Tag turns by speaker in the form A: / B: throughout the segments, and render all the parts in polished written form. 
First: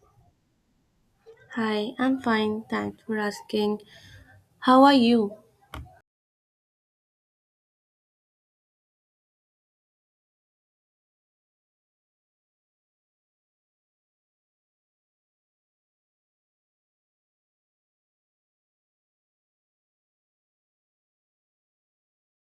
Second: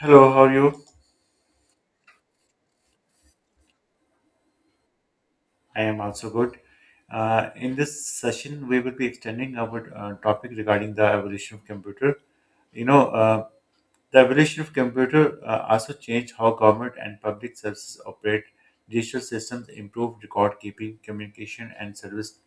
A: Hello, how are you?
B: Hi, I'm fine. Thanks for asking. How are you?
A: I am also good. In this session, we will be extending our topic regarding the evolution of computer. You know, uh, the evolution of computer also changed how government and public services operate. Digital systems improved record keeping, communication, and service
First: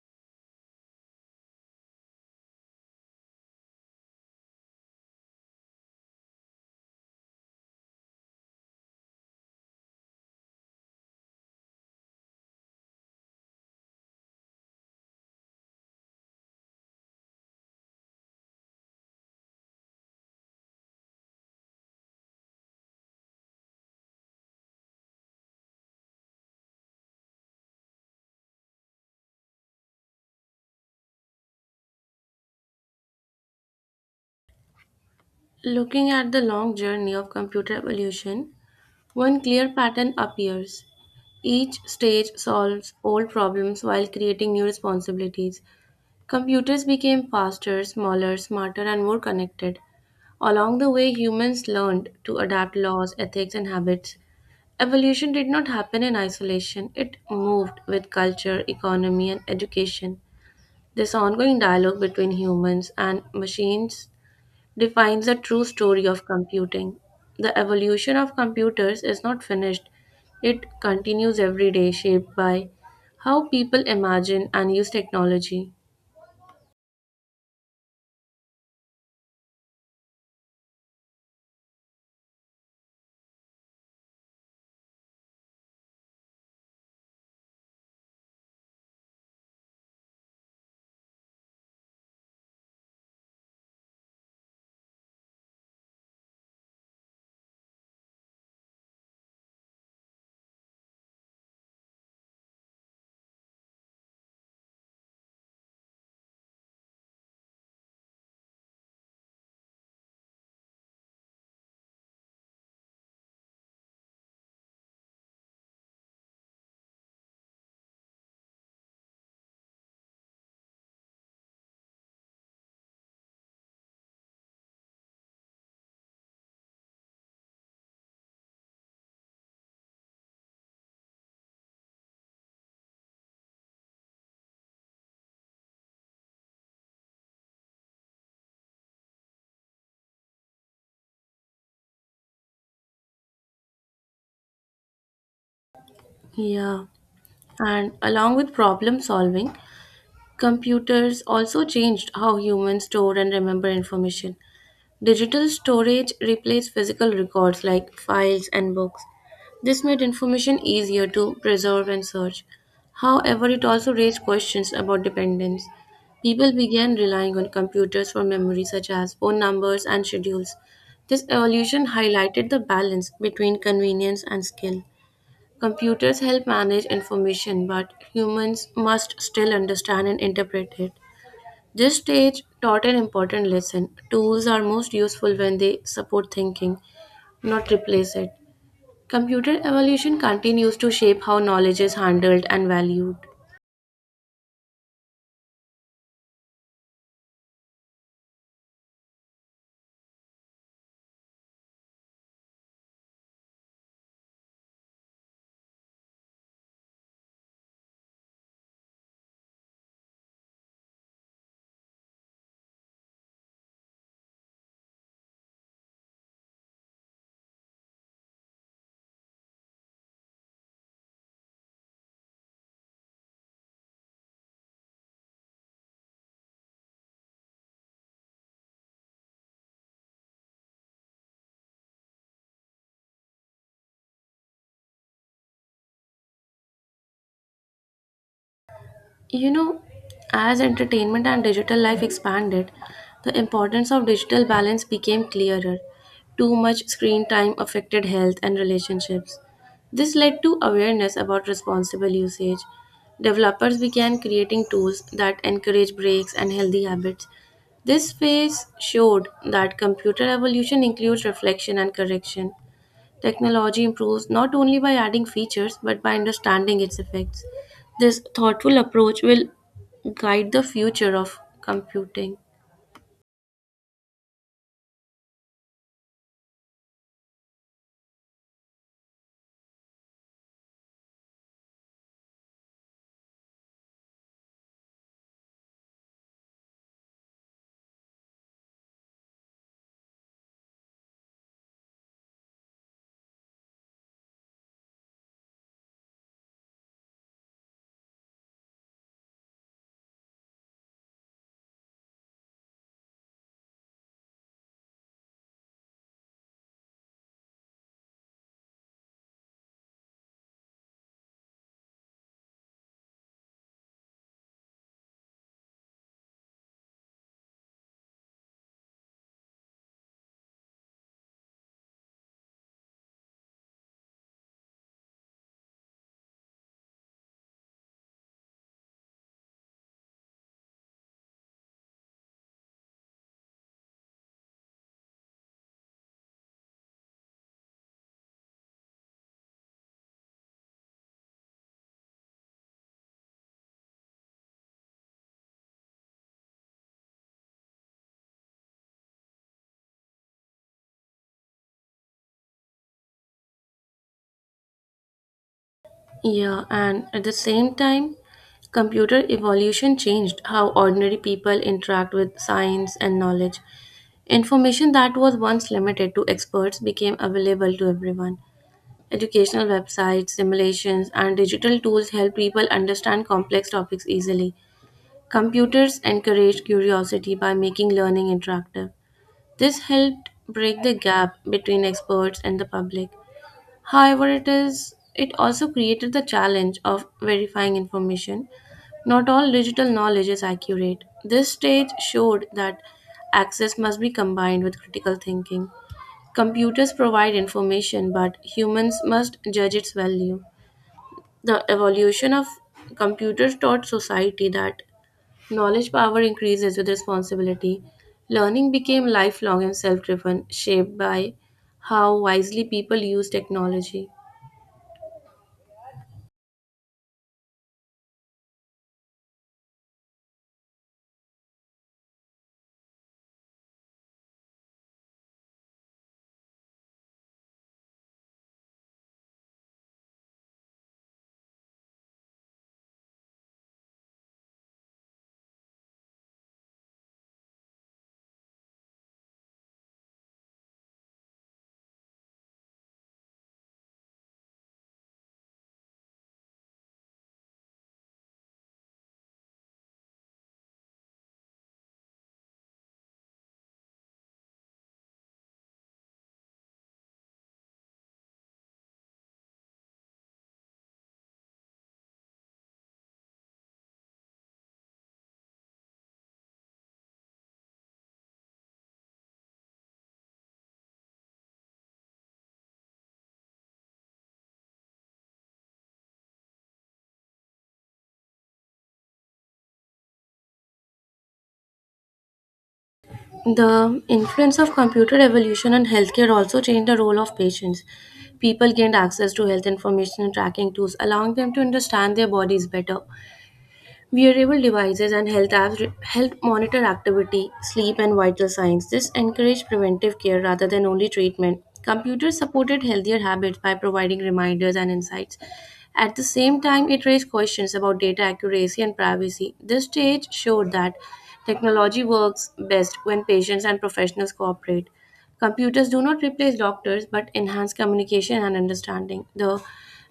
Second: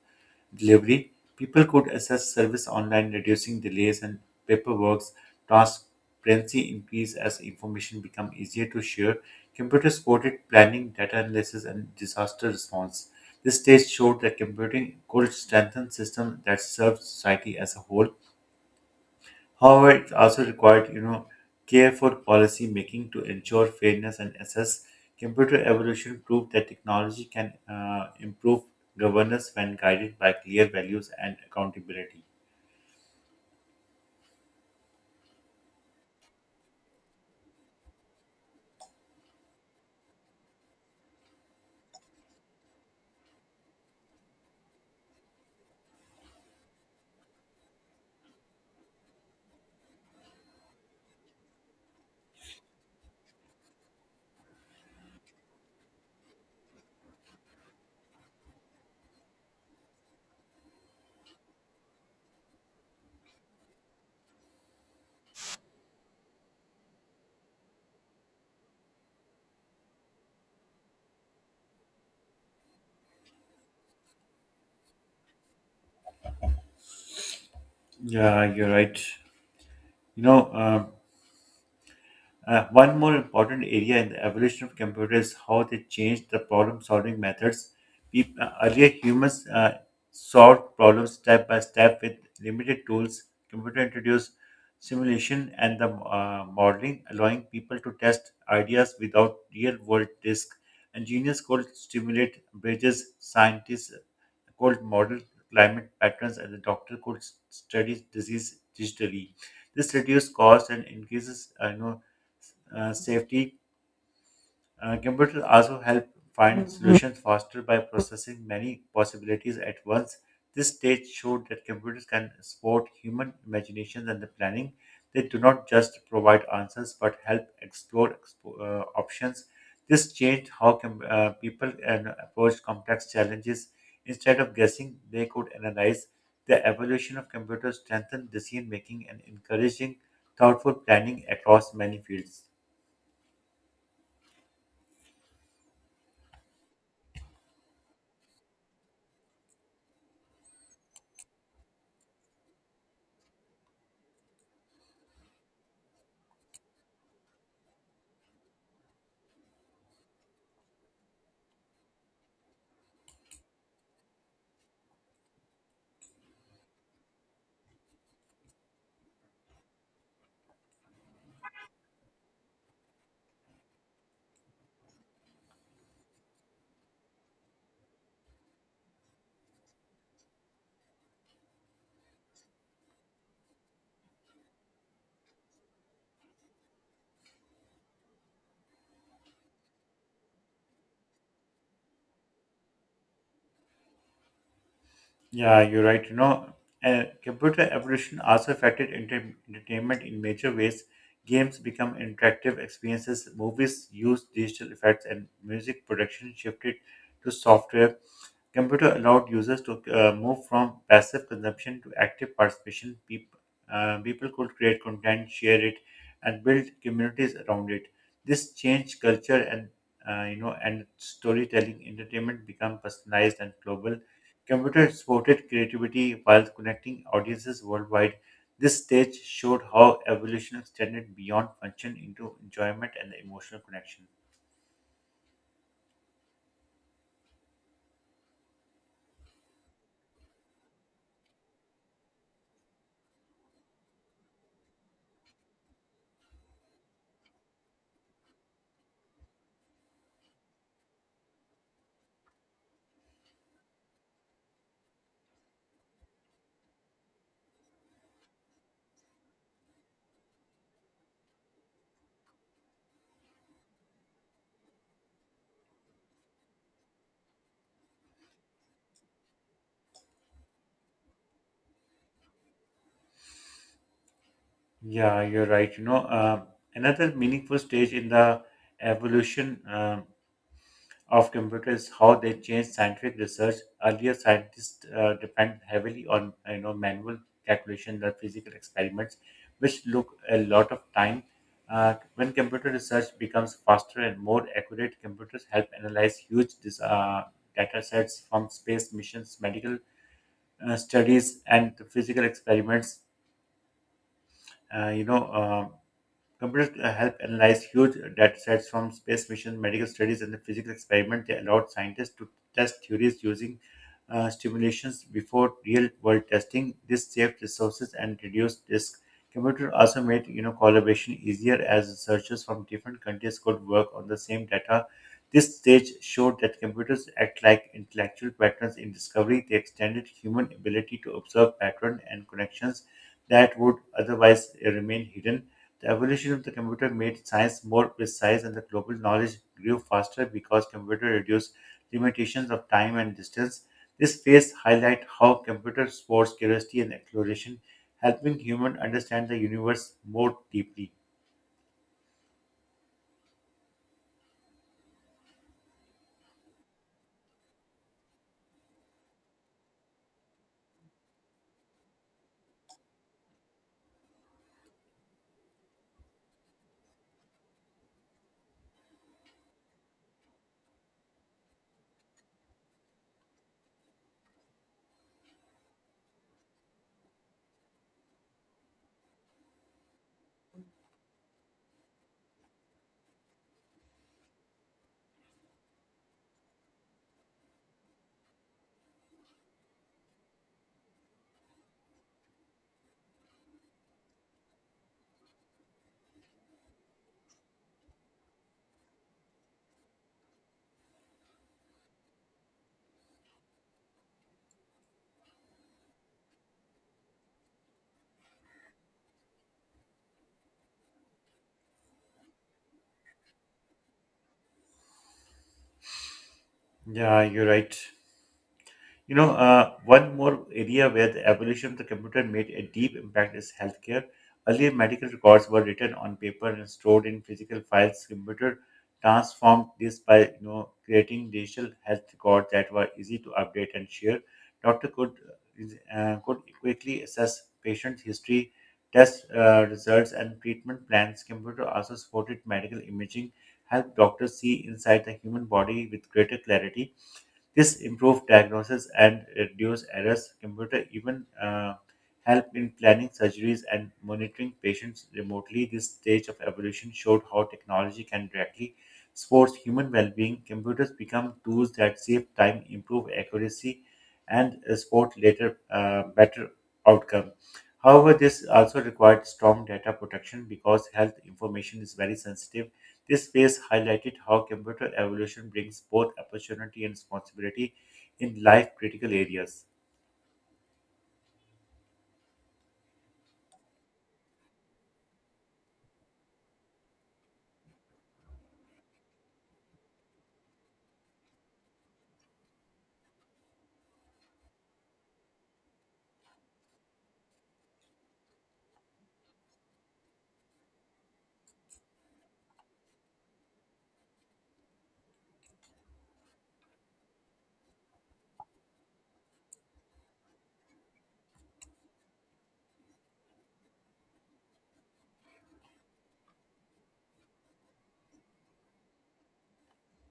A: delivery. People could access service online, reducing delays and paperwork. Transparency increased as information become easier to share. Computers supported planning, data analysis, and disaster response. This stage showed that computing could strengthen systems that serve society as a whole. However, it also required care for policy making to ensure fairness and assess. Computer evolution proved that technology can improve governance when guided by clear values and accountability.
B: Looking at the long journey of computer evolution, one clear pattern appears. Each stage solves old problems while creating new responsibilities. Computers became faster, smaller, smarter, and more connected. Along the way, humans learned to adapt laws, ethics, and habits. Evolution did not happen in isolation, it moved with culture, economy, and education. This ongoing dialogue between humans and machines defines the true story of computing. The evolution of computers is not finished, it continues every day, shaped by how people imagine and use technology.
A: Yeah, you're right. You know, um, One more important area in the evolution of computers is how they changed the problem-solving methods. Earlier, humans solved problems step by step with limited tools. Computer introduced simulation and the modeling, allowing people to test ideas without real-world risk. Engineers could stimulate bridges, scientists could model climate patterns, and the doctor could study disease digitally. This reduces cost and increases safety. Computers also help find solutions faster by processing many possibilities at once. This stage showed that computers can support human imagination and the planning. They do not just provide answers but help explore options. This changed how people and approach complex challenges. Instead of guessing, they could analyze. The evolution of computers strengthened decision making and encouraging thoughtful planning across many fields.
B: Yeah, and along with problem solving, computers also changed how humans store and remember information. Digital storage replaced physical records like files and books. This made information easier to preserve and search. However, it also raised questions about dependence. People began relying on computers for memory, such as phone numbers and schedules. This evolution highlighted the balance between convenience and skill. Computers help manage information, but humans must still understand and interpret it. This stage taught an important lesson. Tools are most useful when they support thinking, not replace it. Computer evolution continues to shape how knowledge is handled and valued.
A: Yeah, you're right. Computer evolution also affected entertainment in major ways. Games become interactive experiences, movies used digital effects, and music production shifted to software. Computer allowed users to move from passive consumption to active participation. People could create content, share it, and build communities around it. This changed culture and storytelling. Entertainment become personalized and global. Computer supported creativity while connecting audiences worldwide. This stage showed how evolution extended beyond function into enjoyment and emotional connection.
B: You know, as entertainment and digital life expanded, the importance of digital balance became clearer. Too much screen time affected health and relationships. This led to awareness about responsible usage. Developers began creating tools that encourage breaks and healthy habits. This phase showed that computer evolution includes reflection and correction. Technology improves not only by adding features but by understanding its effects. This thoughtful approach will guide the future of computing.
A: Yeah, you're right. Another meaningful stage in the evolution of computers is how they changed scientific research. Earlier, scientists depend heavily on manual calculation, the physical experiments, which look a lot of time. When computer research becomes faster and more accurate, computers help analyze huge data sets from space missions, medical studies, and the physical experiments. Uh, you know. um Computers help analyze huge data sets from space missions, medical studies, and the physics experiment. They allowed scientists to test theories using stimulations before real-world testing. This saved resources and reduced risk. Computer also made collaboration easier as researchers from different countries could work on the same data. This stage showed that computers act like intellectual patterns in discovery. They extended human ability to observe patterns and connections that would otherwise remain hidden. The evolution of the computer made science more precise and the global knowledge grew faster because computers reduced limitations of time and distance. This phase highlight how computers sports curiosity and exploration, helping humans understand the universe more deeply.
B: Yeah, and at the same time, computer evolution changed how ordinary people interact with science and knowledge. Information that was once limited to experts became available to everyone. Educational websites, simulations, and digital tools help people understand complex topics easily. Computers encourage curiosity by making learning interactive. This helped break the gap between experts and the public. However, it also created the challenge of verifying information. Not all digital knowledge is accurate. This stage showed that access must be combined with critical thinking. Computers provide information, but humans must judge its value. The evolution of computers taught society that knowledge power increases with responsibility. Learning became lifelong and self driven, shaped by how wisely people use technology.
A: Yeah, you're right. One more area where the evolution of the computer made a deep impact is healthcare. Earlier, medical records were written on paper and stored in physical files. Computer transformed this by creating digital health records that were easy to update and share. Doctor could quickly assess patient history, test results, and treatment plans. Computer also supported medical imaging, helped doctors see inside the human body with greater clarity. This improved diagnosis and reduced errors. Computer even help in planning surgeries and monitoring patients remotely. This stage of evolution showed how technology can directly support human well-being. Computers become tools that save time, improve accuracy, and support later better outcome. However, this also required strong data protection because health information is very sensitive. This phase highlighted how computer evolution brings both opportunity and responsibility in life critical areas.
B: The influence of computer revolution on healthcare also changed the role of patients. People gained access to health information and tracking tools, allowing them to understand their bodies better. Wearable devices and health apps help monitor activity, sleep, and vital signs. This encourage preventive care rather than only treatment. Computers supported healthier habits by providing reminders and insights. At the same time, it raised questions about data accuracy and privacy. This stage showed that technology works best when patients and professionals cooperate. Computers do not replace doctors but enhance communication and understanding. The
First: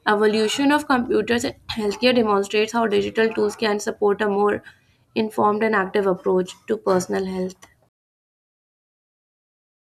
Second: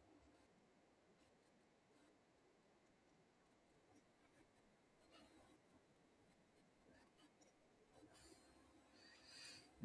B: evolution of computers in healthcare demonstrates how digital tools can support a more informed and active approach to personal health.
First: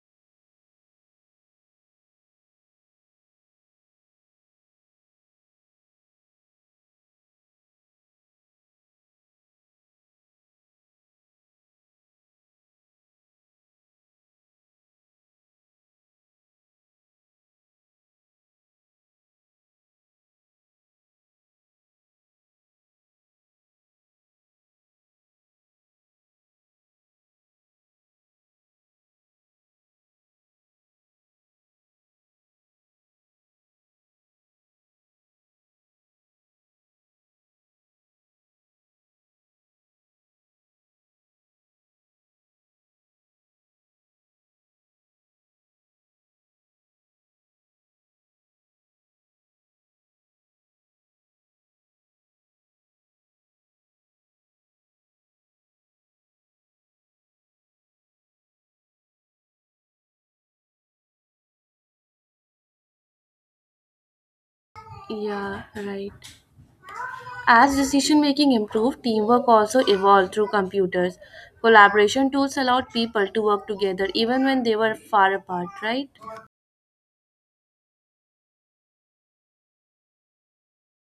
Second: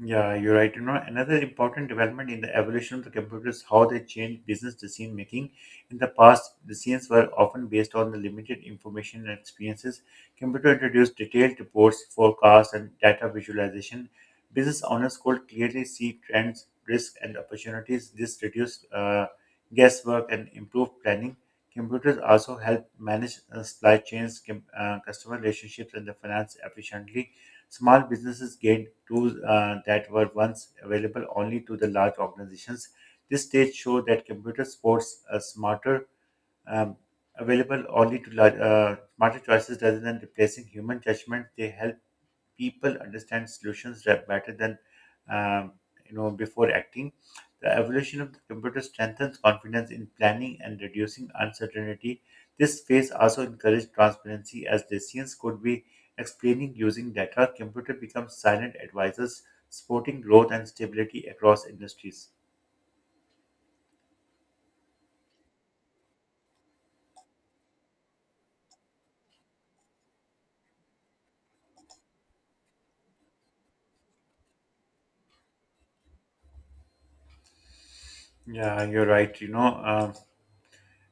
A: Yeah, you're right. You know, another important development in the evolution of the computer is how they changed business decision making. In the past, decisions were often based on the limited information and experiences. Computer introduced detailed reports, forecasts, and data visualization. Business owners could clearly see trends, risks, and opportunities. This reduced guesswork and improved planning. Computers also help manage supply chains, customer relationships, and the finance efficiently. Small businesses gained tools that were once available only to the large organizations. This stage showed that computer sports are smarter, um, available only to large, smarter choices rather than replacing human judgment. They help people understand solutions that better than um, before acting. The evolution of the computer strengthens confidence in planning and reducing uncertainty. This phase also encouraged transparency as decisions could be explaining using data. Computer becomes silent advisors, supporting growth and stability across industries.
B: Yeah, right. As decision making improved, teamwork also evolved through computers. Collaboration tools allowed people to work together even when they were far apart, right?
A: Yeah, you're right.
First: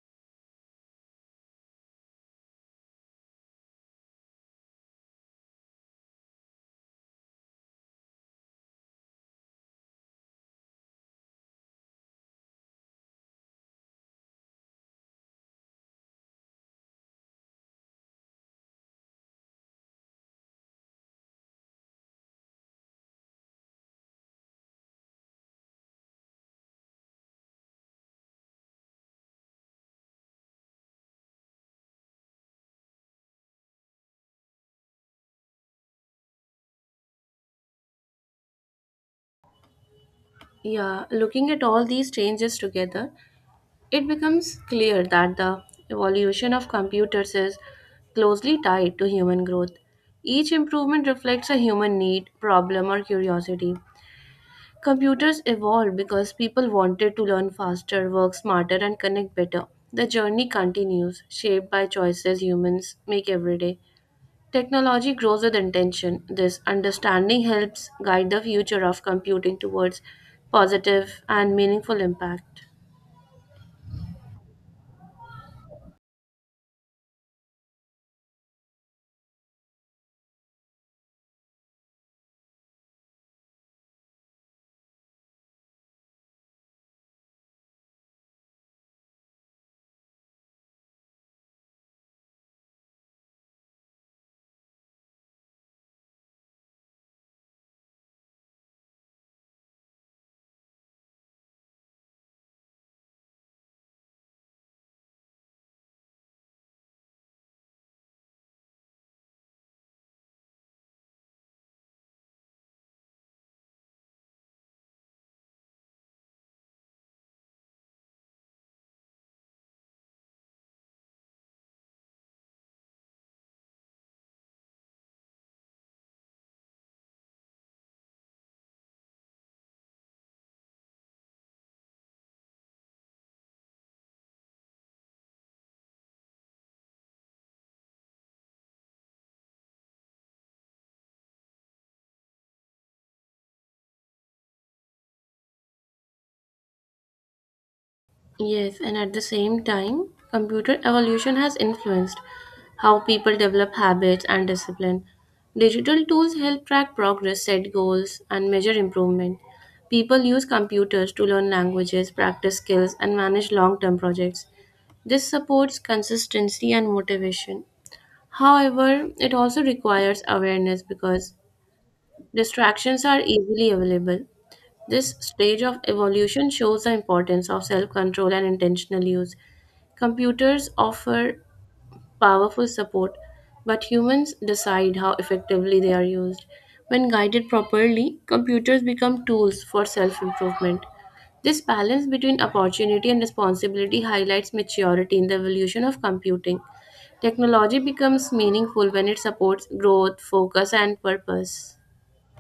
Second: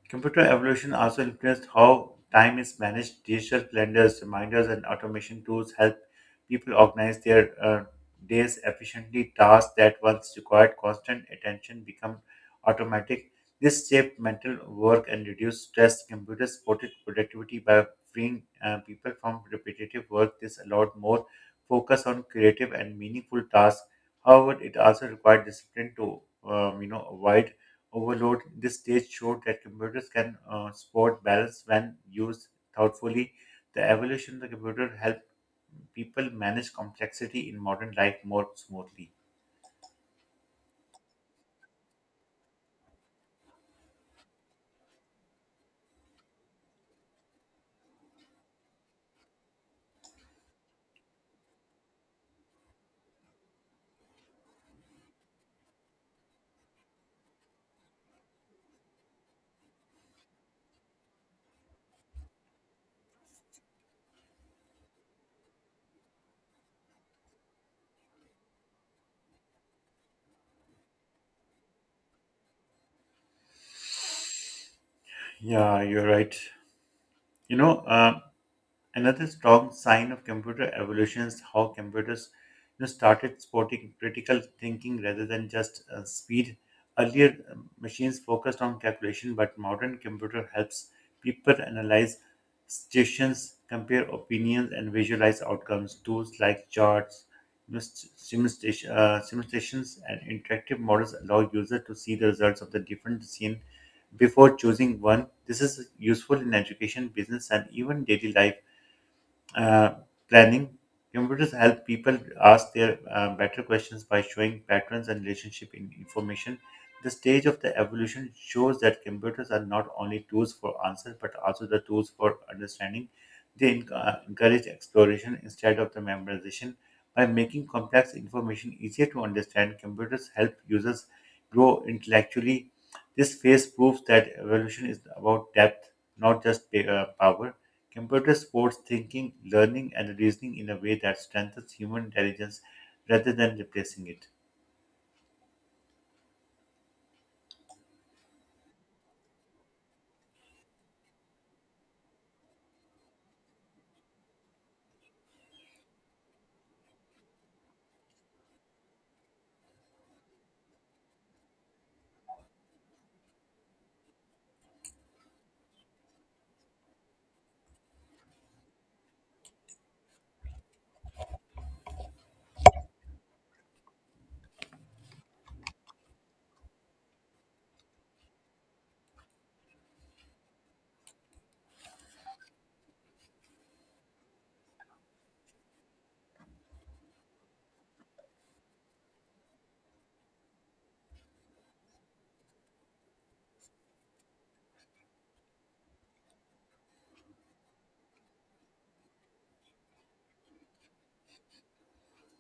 A: Computer evolution also influenced how time is managed. Digital calendars, reminders, and automation tools help people organize their days efficiently. Tasks that once required constant attention become automatic. This saved mental work and reduced stress. Computers supported productivity by freeing people from repetitive work. This allowed more focus on creative and meaningful tasks. However, it also required discipline to avoid overload. This stage showed that computers can support balance when used thoughtfully. The evolution of the computer helped people manage complexity in modern life more smoothly.
B: Yeah, looking at all these changes together, it becomes clear that the evolution of computers is closely tied to human growth. Each improvement reflects a human need, problem, or curiosity. Computers evolved because people wanted to learn faster, work smarter, and connect better. The journey continues, shaped by choices humans make every day. Technology grows with intention. This understanding helps guide the future of computing towards positive and meaningful impact.
A: Yeah, you're right. You know, uh, Another strong sign of computer evolution is how computers started supporting critical thinking rather than just speed. Earlier, machines focused on calculation, but modern computer helps people analyze situations, compare opinions, and visualize outcomes. Tools like charts, simulations, and interactive models allow users to see the results of the different decisions before choosing one. This is useful in education, business, and even daily life uh, planning. Computers help people ask their better questions by showing patterns and relationship in information. The stage of the evolution shows that computers are not only tools for answers but also the tools for understanding. They encourage exploration instead of the memorization. By making complex information easier to understand, computers help users grow intellectually. This phase proves that evolution is about depth, not just power. Computers support thinking, learning, and reasoning in a way that strengthens human intelligence rather than replacing it.
B: Yes, and at the same time, computer evolution has influenced how people develop habits and discipline. Digital tools help track progress, set goals, and measure improvement. People use computers to learn languages, practice skills, and manage long term projects. This supports consistency and motivation. However, it also requires awareness because distractions are easily available. This stage of evolution shows the importance of self control and intentional use. Computers offer powerful support, but humans decide how effectively they are used. When guided properly, computers become tools for self improvement. This balance between opportunity and responsibility highlights maturity in the evolution of computing. Technology becomes meaningful when it supports growth, focus, and purpose.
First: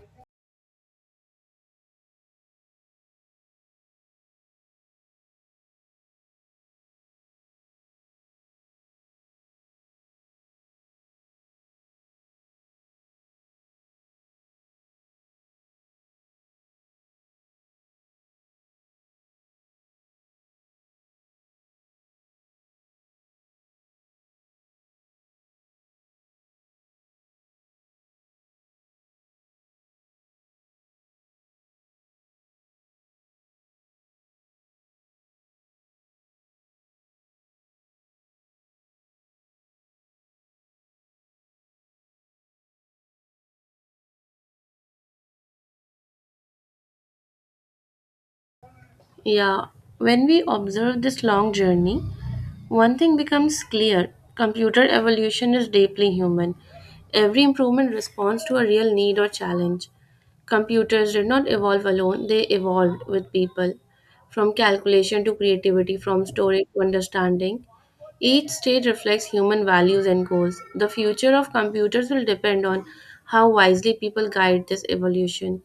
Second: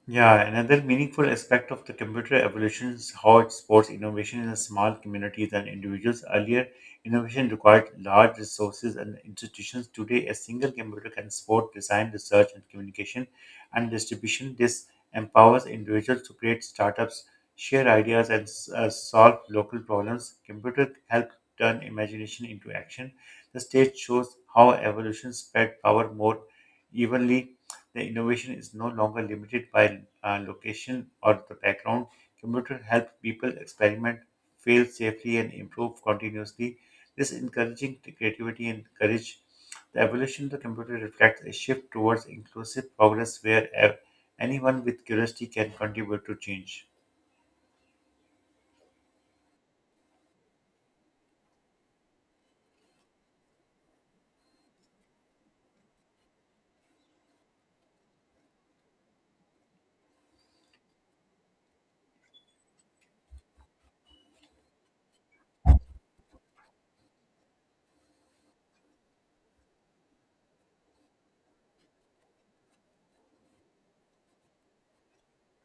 A: Yeah, another meaningful aspect of the computer evolution is how it supports innovation in small communities and individuals. Earlier, innovation required large resources and institutions. Today, a single computer can support design, research, and communication and distribution. This empowers individuals to create startups, share ideas, and solve local problems. Computer help turn imagination into action. The stage shows how evolution spread power more evenly. The innovation is no longer limited by location or the background. Computer help people experiment, fail safely, and improve continuously. This encouraging creativity and courage. The evolution of the computer reflects a shift towards inclusive progress where anyone with curiosity can contribute to change.
B: Yeah, when we observe this long journey, one thing becomes clear computer evolution is deeply human. Every improvement responds to a real need or challenge. Computers did not evolve alone, they evolved with people. From calculation to creativity, from storage to understanding, each stage reflects human values and goals. The future of computers will depend on how wisely people guide this evolution.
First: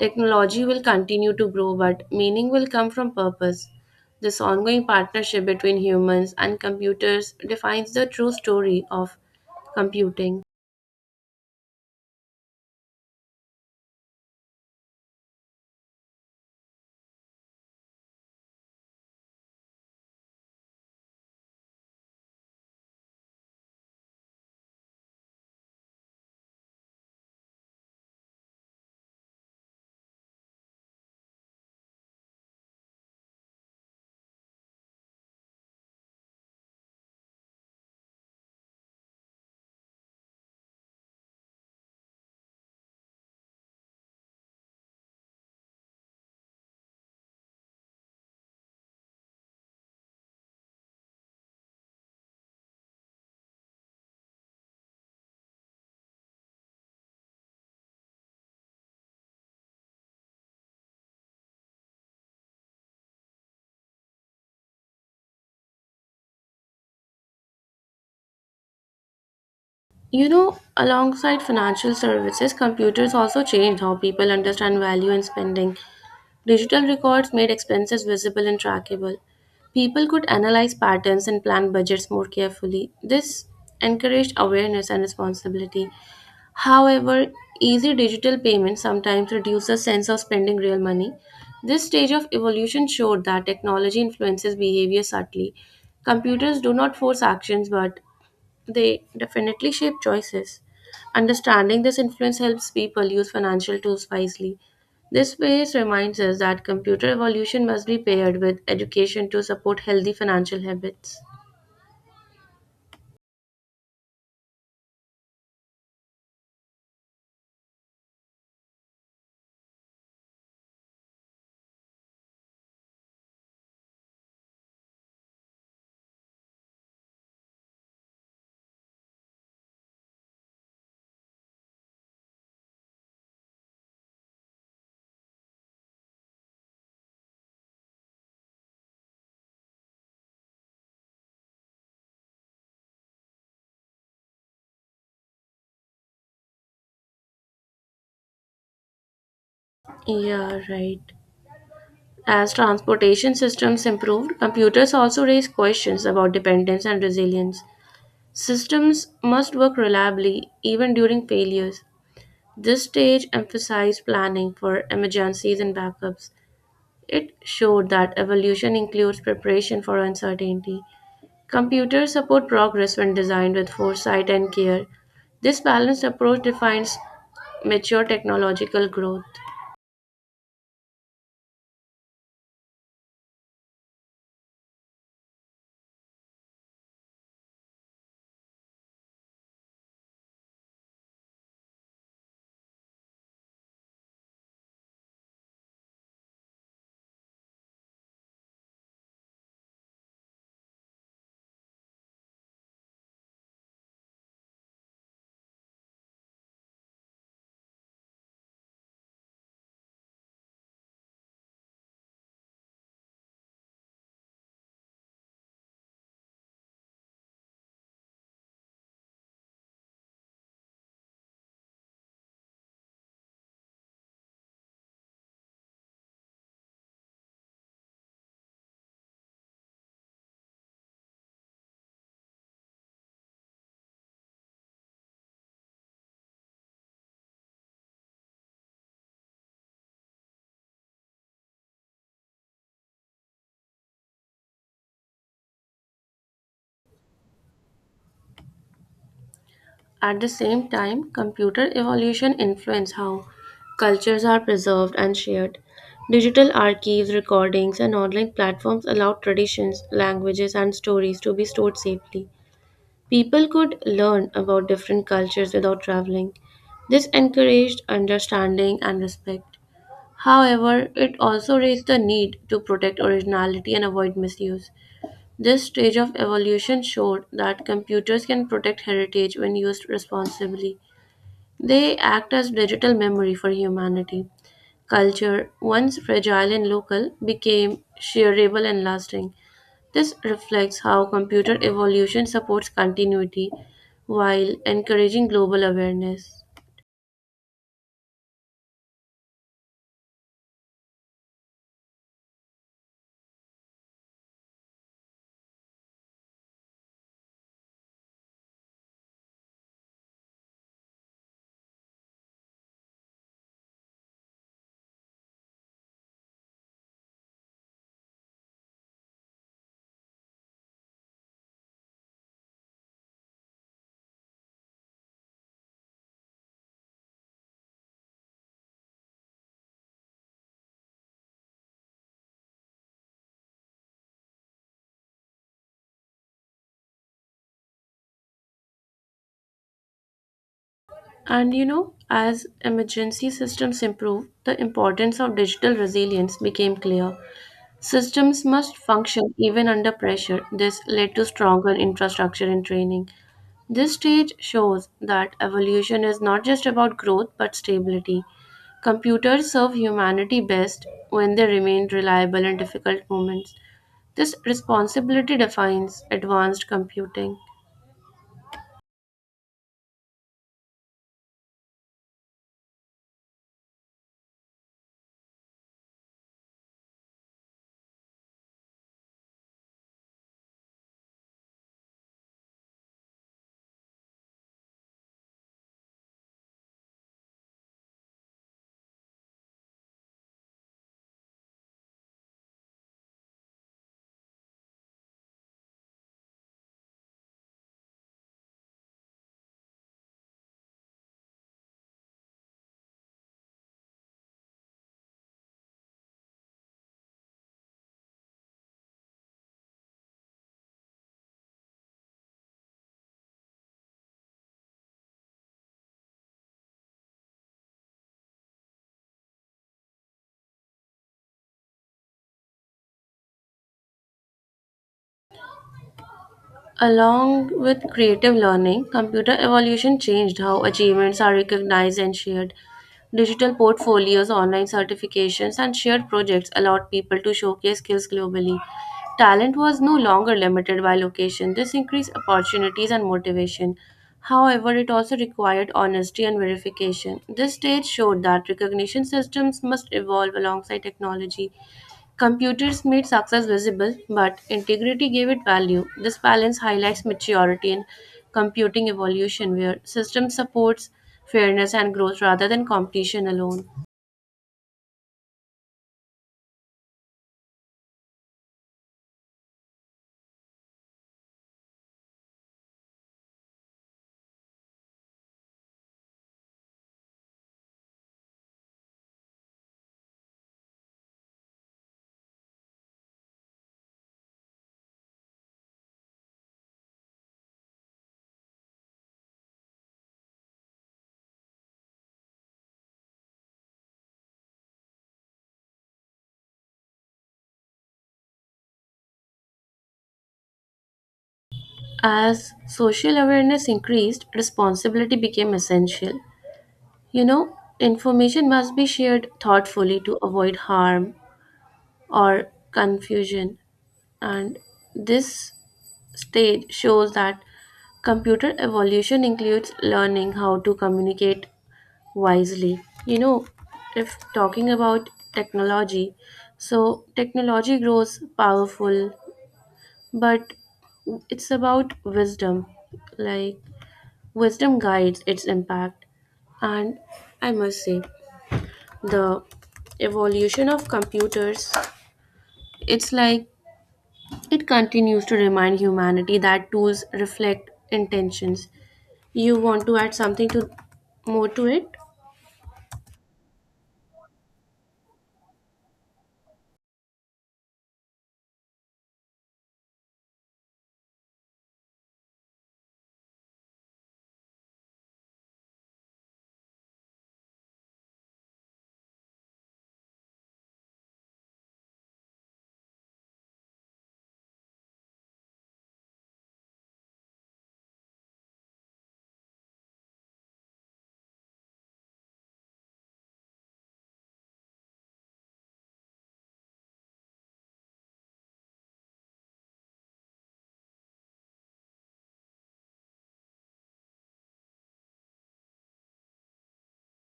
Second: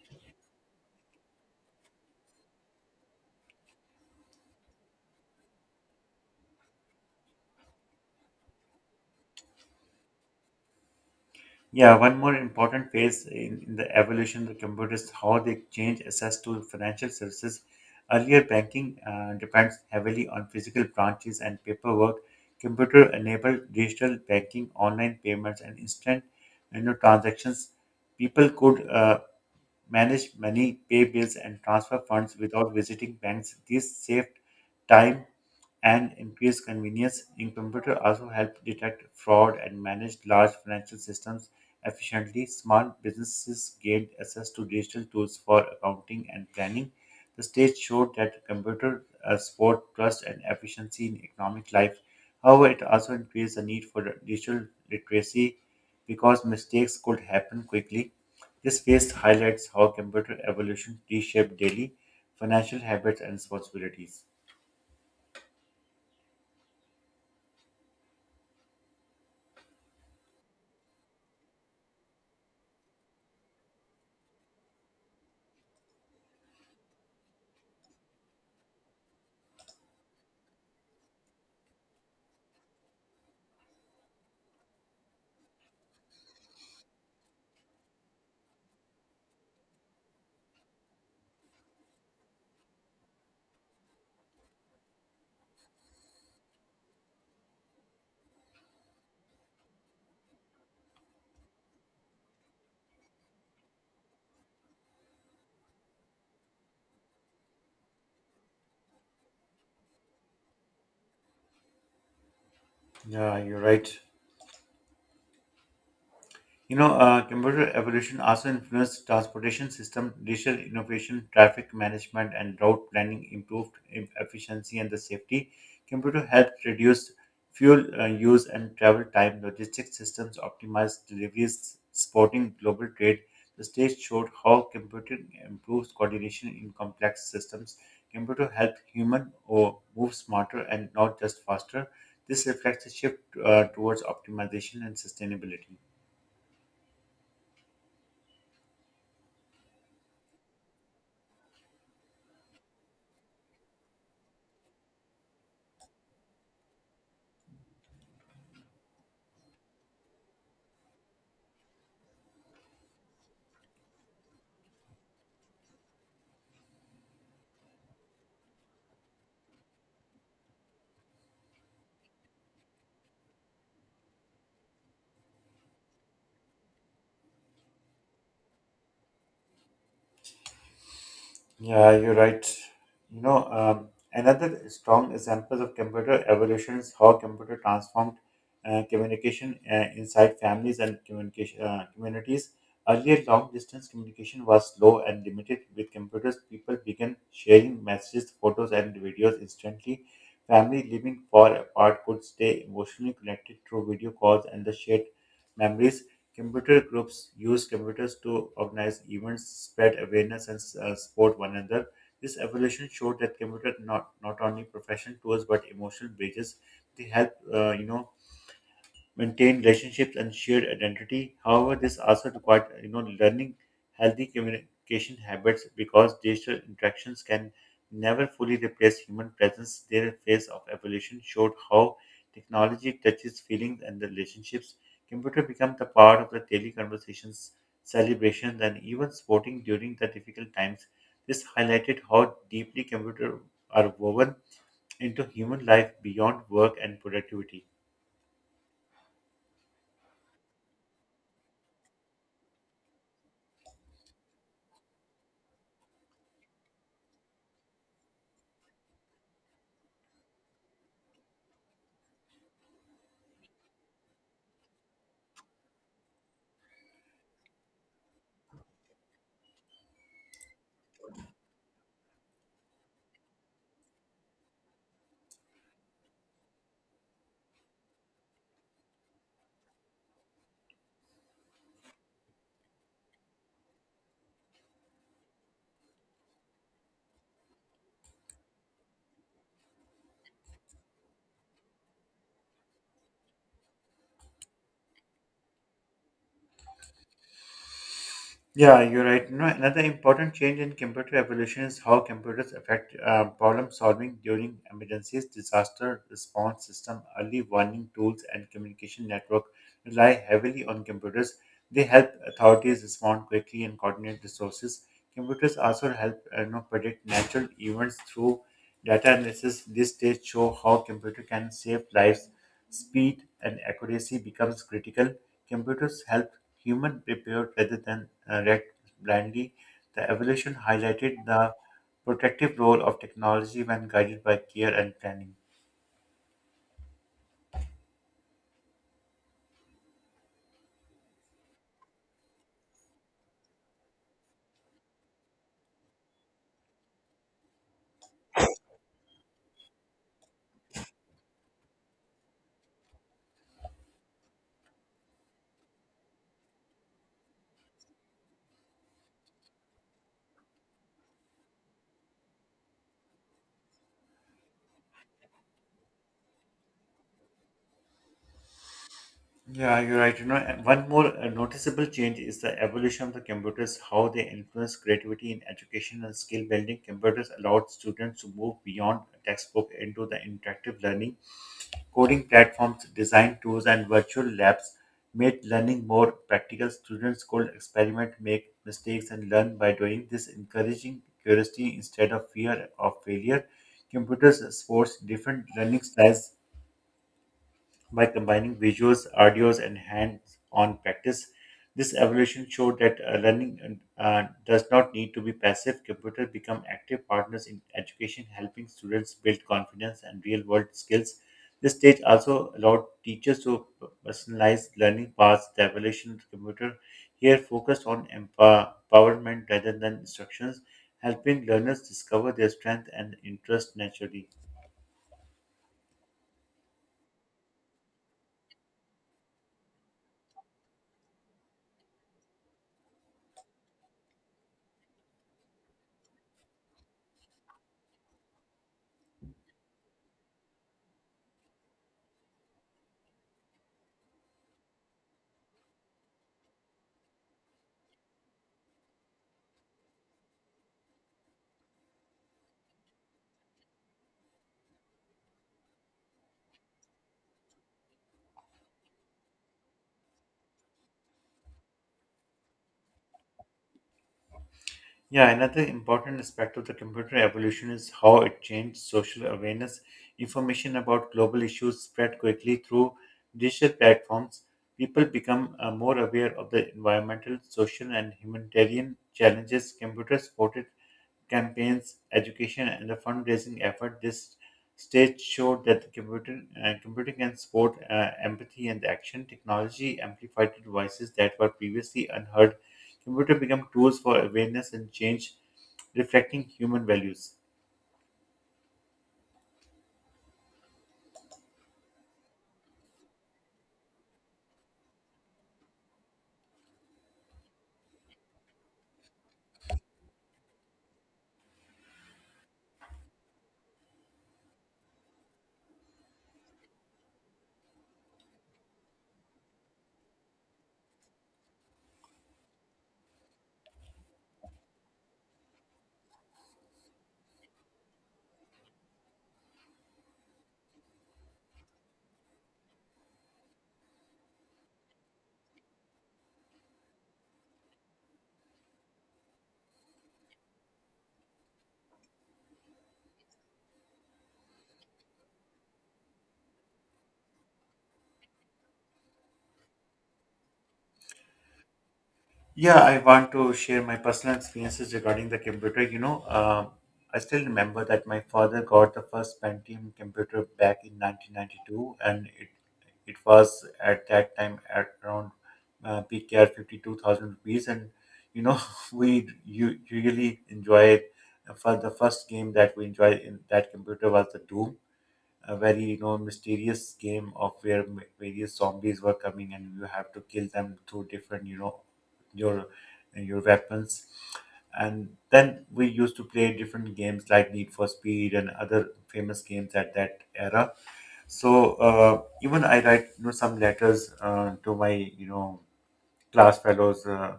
B: Technology will continue to grow, but meaning will come from purpose. This ongoing partnership between humans and computers defines the true story of computing.
A: Yeah, one more important phase in the evolution of the computer is how they change access to financial services. Earlier, banking depends heavily on physical branches and paperwork. Computer enabled digital banking, online payments, and instant transactions. People could manage money, pay bills, and transfer funds without visiting banks. This saved time and increase convenience in computer also help detect fraud and manage large financial systems efficiently. Smart businesses gained access to digital tools for accounting and planning. The stage showed that computer support trust and efficiency in economic life. However, it also increased the need for digital literacy because mistakes could happen quickly. This phase highlights how computer evolution reshaped daily financial habits and responsibilities.
B: You know, alongside financial services, computers also changed how people understand value and spending. Digital records made expenses visible and trackable. People could analyze patterns and plan budgets more carefully. This encouraged awareness and responsibility. However, easy digital payments sometimes reduce the sense of spending real money. This stage of evolution showed that technology influences behavior subtly. Computers do not force actions, but they definitely shape choices. Understanding this influence helps people use financial tools wisely. This phase reminds us that computer evolution must be paired with education to support healthy financial habits.
A: Yeah, you're right. Computer evolution also influenced transportation system, digital innovation, traffic management, and route planning improved efficiency and the safety. Computer helped reduce fuel use and travel time. Logistics systems optimized deliveries, supporting global trade. The stage showed how computing improves coordination in complex systems. Computer helped human or move smarter and not just faster. This reflects a shift towards optimization and sustainability.
B: Yeah, right. As transportation systems improved, computers also raised questions about dependence and resilience. Systems must work reliably even during failures. This stage emphasized planning for emergencies and backups. It showed that evolution includes preparation for uncertainty. Computers support progress when designed with foresight and care. This balanced approach defines mature technological growth.
A: Yeah, you're right. Another strong example of computer evolution is how computer transformed communication inside families and communication communities. Earlier, long distance communication was slow and limited. With computers, people began sharing messages, photos, and videos instantly. Family living far apart could stay emotionally connected through video calls and the shared memories. Computer groups use computers to organize events, spread awareness, and support one another. This evolution showed that computers not only professional tools but emotional bridges. They help, maintain relationships and shared identity. However, this also requires learning healthy communication habits because digital interactions can never fully replace human presence. Their phase of evolution showed how technology touches feelings and the relationships. Computer become the part of the daily conversations, celebrations, and even sporting during the difficult times. This highlighted how deeply computers are woven into human life beyond work and productivity.
B: At the same time, computer evolution influences how cultures are preserved and shared. Digital archives, recordings, and online platforms allow traditions, languages, and stories to be stored safely. People could learn about different cultures without traveling. This encouraged understanding and respect. However, it also raised the need to protect originality and avoid misuse. This stage of evolution showed that computers can protect heritage when used responsibly. They act as digital memory for humanity. Culture, once fragile and local, became shareable and lasting. This reflects how computer evolution supports continuity while encouraging global awareness.
A: Yeah, you're right. No, another important change in computer evolution is how computers affect problem solving during emergencies, disaster response system, early warning tools, and communication network rely heavily on computers. They help authorities respond quickly and coordinate resources. Computers also help predict natural events through data analysis. This stage show how computer can save lives. Speed and accuracy becomes critical. Computers help human prepared rather than react blindly. The evolution highlighted the protective role of technology when guided by care and planning.
B: And you know, as emergency systems improve, the importance of digital resilience became clear. Systems must function even under pressure. This led to stronger infrastructure and training. This stage shows that evolution is not just about growth but stability. Computers serve humanity best when they remain reliable in difficult moments. This responsibility defines advanced computing.
A: Yeah, you're right. You know, and one more noticeable change is the evolution of the computers, how they influence creativity in education and skill building. Computers allowed students to move beyond textbook into the interactive learning coding platforms, design tools, and virtual labs made learning more practical. Students could experiment, make mistakes, and learn by doing this, encouraging curiosity instead of fear of failure. Computers sports different learning styles by combining visuals, audios, and hands on practice. This evolution showed that learning does not need to be passive. Computers become active partners in education, helping students build confidence and real world skills. This stage also allowed teachers to personalize learning paths, the evolution of the computer here focused on empowerment rather than instructions, helping learners discover their strength and interest naturally.
B: Along with creative learning, computer evolution changed how achievements are recognized and shared. Digital portfolios, online certifications, and shared projects allowed people to showcase skills globally. Talent was no longer limited by location. This increased opportunities and motivation. However, it also required honesty and verification. This stage showed that recognition systems must evolve alongside technology. Computers made success visible, but integrity gave it value. This balance highlights maturity in computing evolution, where system supports fairness and growth rather than competition alone.
A: Yeah, another important aspect of the computer evolution is how it changed social awareness. Information about global issues spread quickly through digital platforms, people become more aware of the environmental, social, and humanitarian challenges. Computer supported campaigns, education, and the fundraising effort. This stage showed that the computing can support empathy and action. Technology amplified the voices that were previously unheard. Computer become tools for awareness and change, reflecting human values.
B: As social awareness increased, responsibility became essential. You know, information must be shared thoughtfully to avoid harm or confusion, and this stage shows that computer evolution includes learning how to communicate wisely. You know, if talking about technology, so technology grows powerful, but it's about wisdom. Like, wisdom guides its impact. And I must say, the evolution of computers, it's like it continues to remind humanity that tools reflect intentions. You want to add something to more to it?
A: Yeah, I want to share my personal experiences regarding the computer. I still remember that my father got the first Pentium computer back in 1992, and it was at that time at around PKR 52,000 rupees. And you know, we you really enjoy it. For the first game that we enjoyed in that computer was the Doom, a very mysterious game of where various zombies were coming, and you have to kill them through different, your your weapons. And then we used to play different games like need for speed and other famous games at that era. So even I write some letters to my, you know class fellows,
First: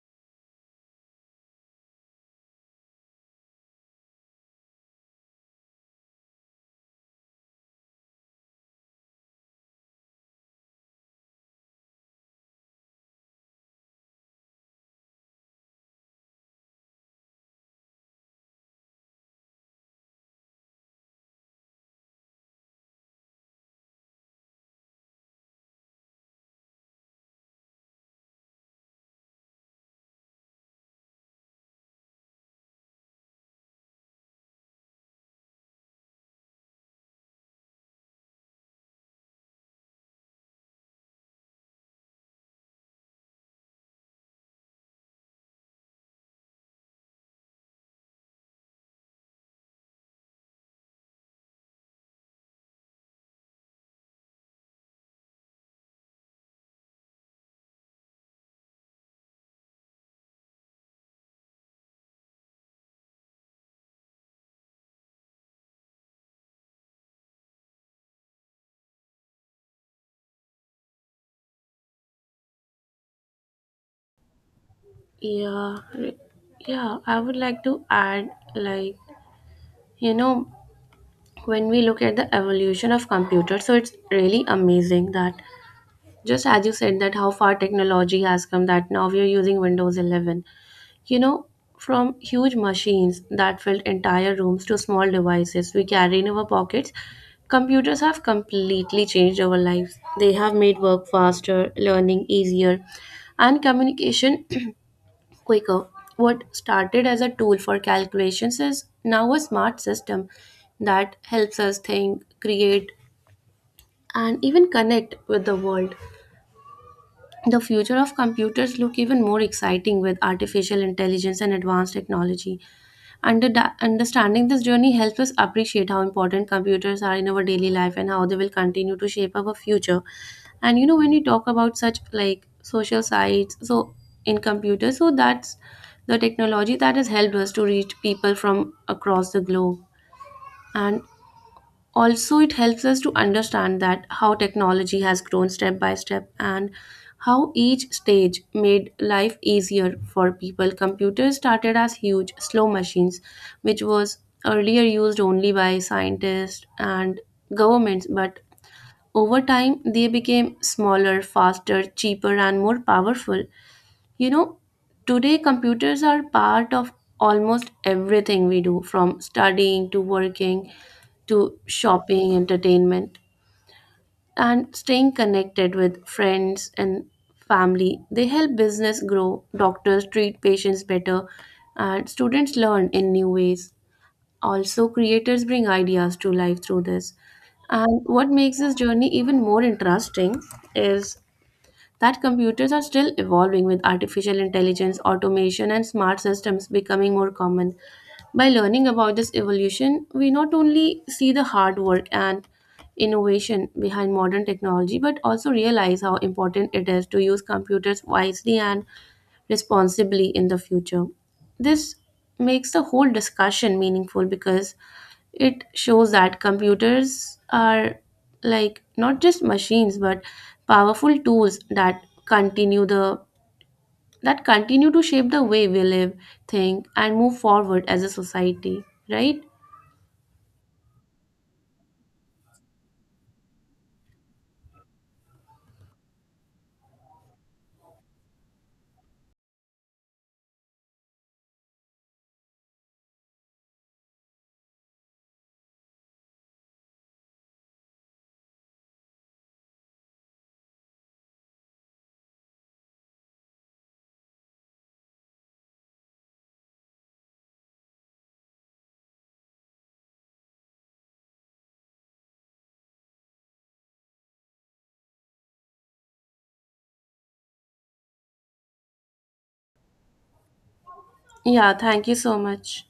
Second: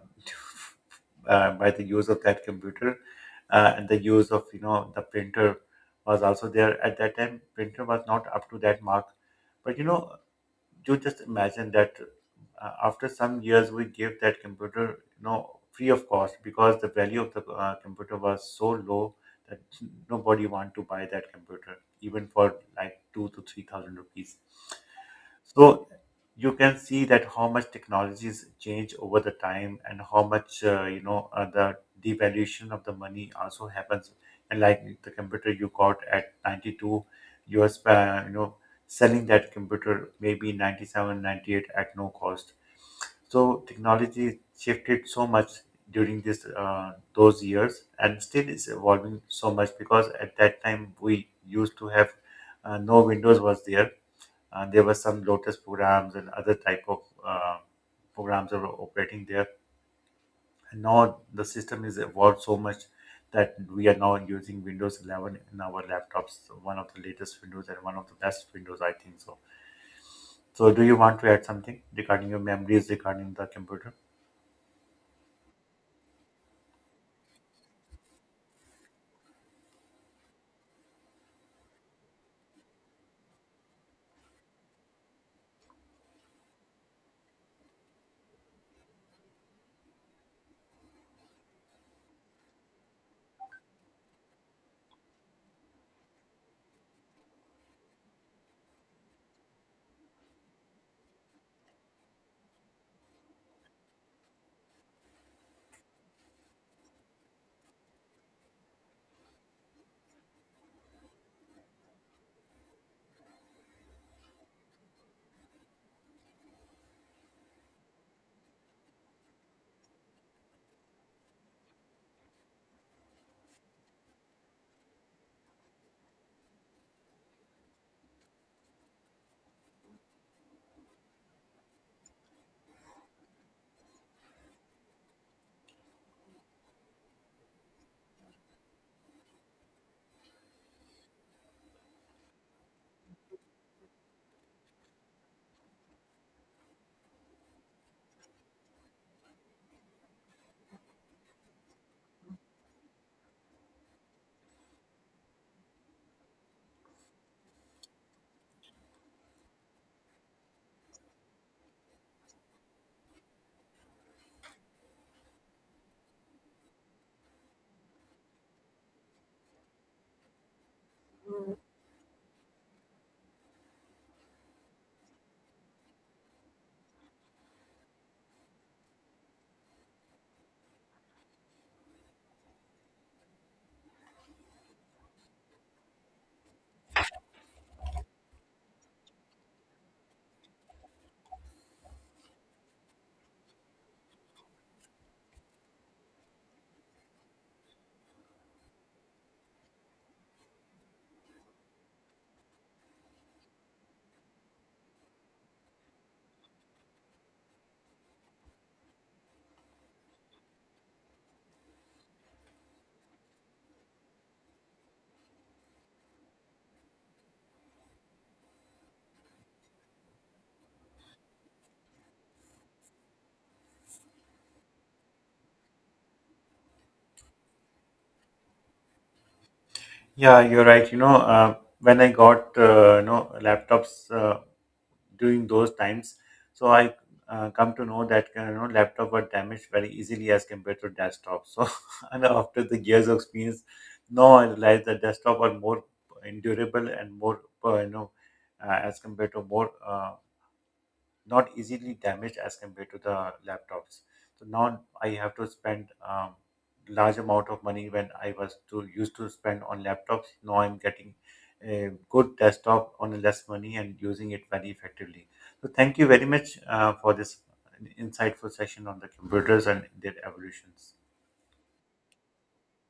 A: by the use of that computer, and the use of, the printer was also there. At that time printer was not up to that mark, but you just imagine that, after some years we gave that computer, free of cost, because the value of the computer was so low that nobody want to buy that computer even for like 2 to 3 thousand rupees. So you can see that how much technologies change over the time, and how much, the devaluation of the money also happens. And like the computer you got at 92, you are selling that computer maybe 97, 98 at no cost. So technology shifted so much during this those years, and still is evolving so much, because at that time we used to have, no windows was there. There were some Lotus programs and other type of uh, programs that were operating there. And now the system is evolved so much that we are now using Windows 11 in our laptops, so one of the latest Windows and one of the best Windows, I think so. So, do you want to add something regarding your memories regarding the computer?
B: Yeah, re- yeah, I would like to add, like, you know, when we look at the evolution of computer, so it's really amazing that just as you said that how far technology has come that now we are using Windows 11. You know, from huge machines that filled entire rooms to small devices we carry in our pockets, computers have completely changed our lives. They have made work faster, learning easier, and communication quicker. What started as a tool for calculations is now a smart system that helps us think, create, and even connect with the world. The future of computers look even more exciting with artificial intelligence and advanced technology. Under Understanding this journey helps us appreciate how important computers are in our daily life and how they will continue to shape our future. And you know, when you talk about such like social sites, so in computers, so that's the technology that has helped us to reach people from across the globe, and also it helps us to understand that how technology has grown step by step and how each stage made life easier for people. Computers started as huge slow machines which was earlier used only by scientists and governments, but over time, they became smaller, faster, cheaper, and more powerful. You know, today computers are part of almost everything we do, from studying to working to shopping, entertainment, and staying connected with friends and family. They help business grow, doctors treat patients better, and students learn in new ways. Also, creators bring ideas to life through this. And what makes this journey even more interesting is that computers are still evolving with artificial intelligence, automation, and smart systems becoming more common. By learning about this evolution, we not only see the hard work and innovation behind modern technology, but also realize how important it is to use computers wisely and responsibly in the future. This makes the whole discussion meaningful because it shows that computers are like not just machines but powerful tools that continue the that continue to shape the way we live, think and move forward as a society, right?
A: Yeah, you're right. When I got, laptops, during those times. So I, come to know that, laptop were damaged very easily as compared to desktop. So and after the years of experience, now I realize that desktop are more endurable and more, as compared to more. Not easily damaged as compared to the laptops. So now I have to spend large amount of money when I was to used to spend on laptops. Now I'm getting a good desktop on less money and using it very effectively. So thank you very much, for this insightful session on the computers and their evolutions.
B: Yeah, thank you so much.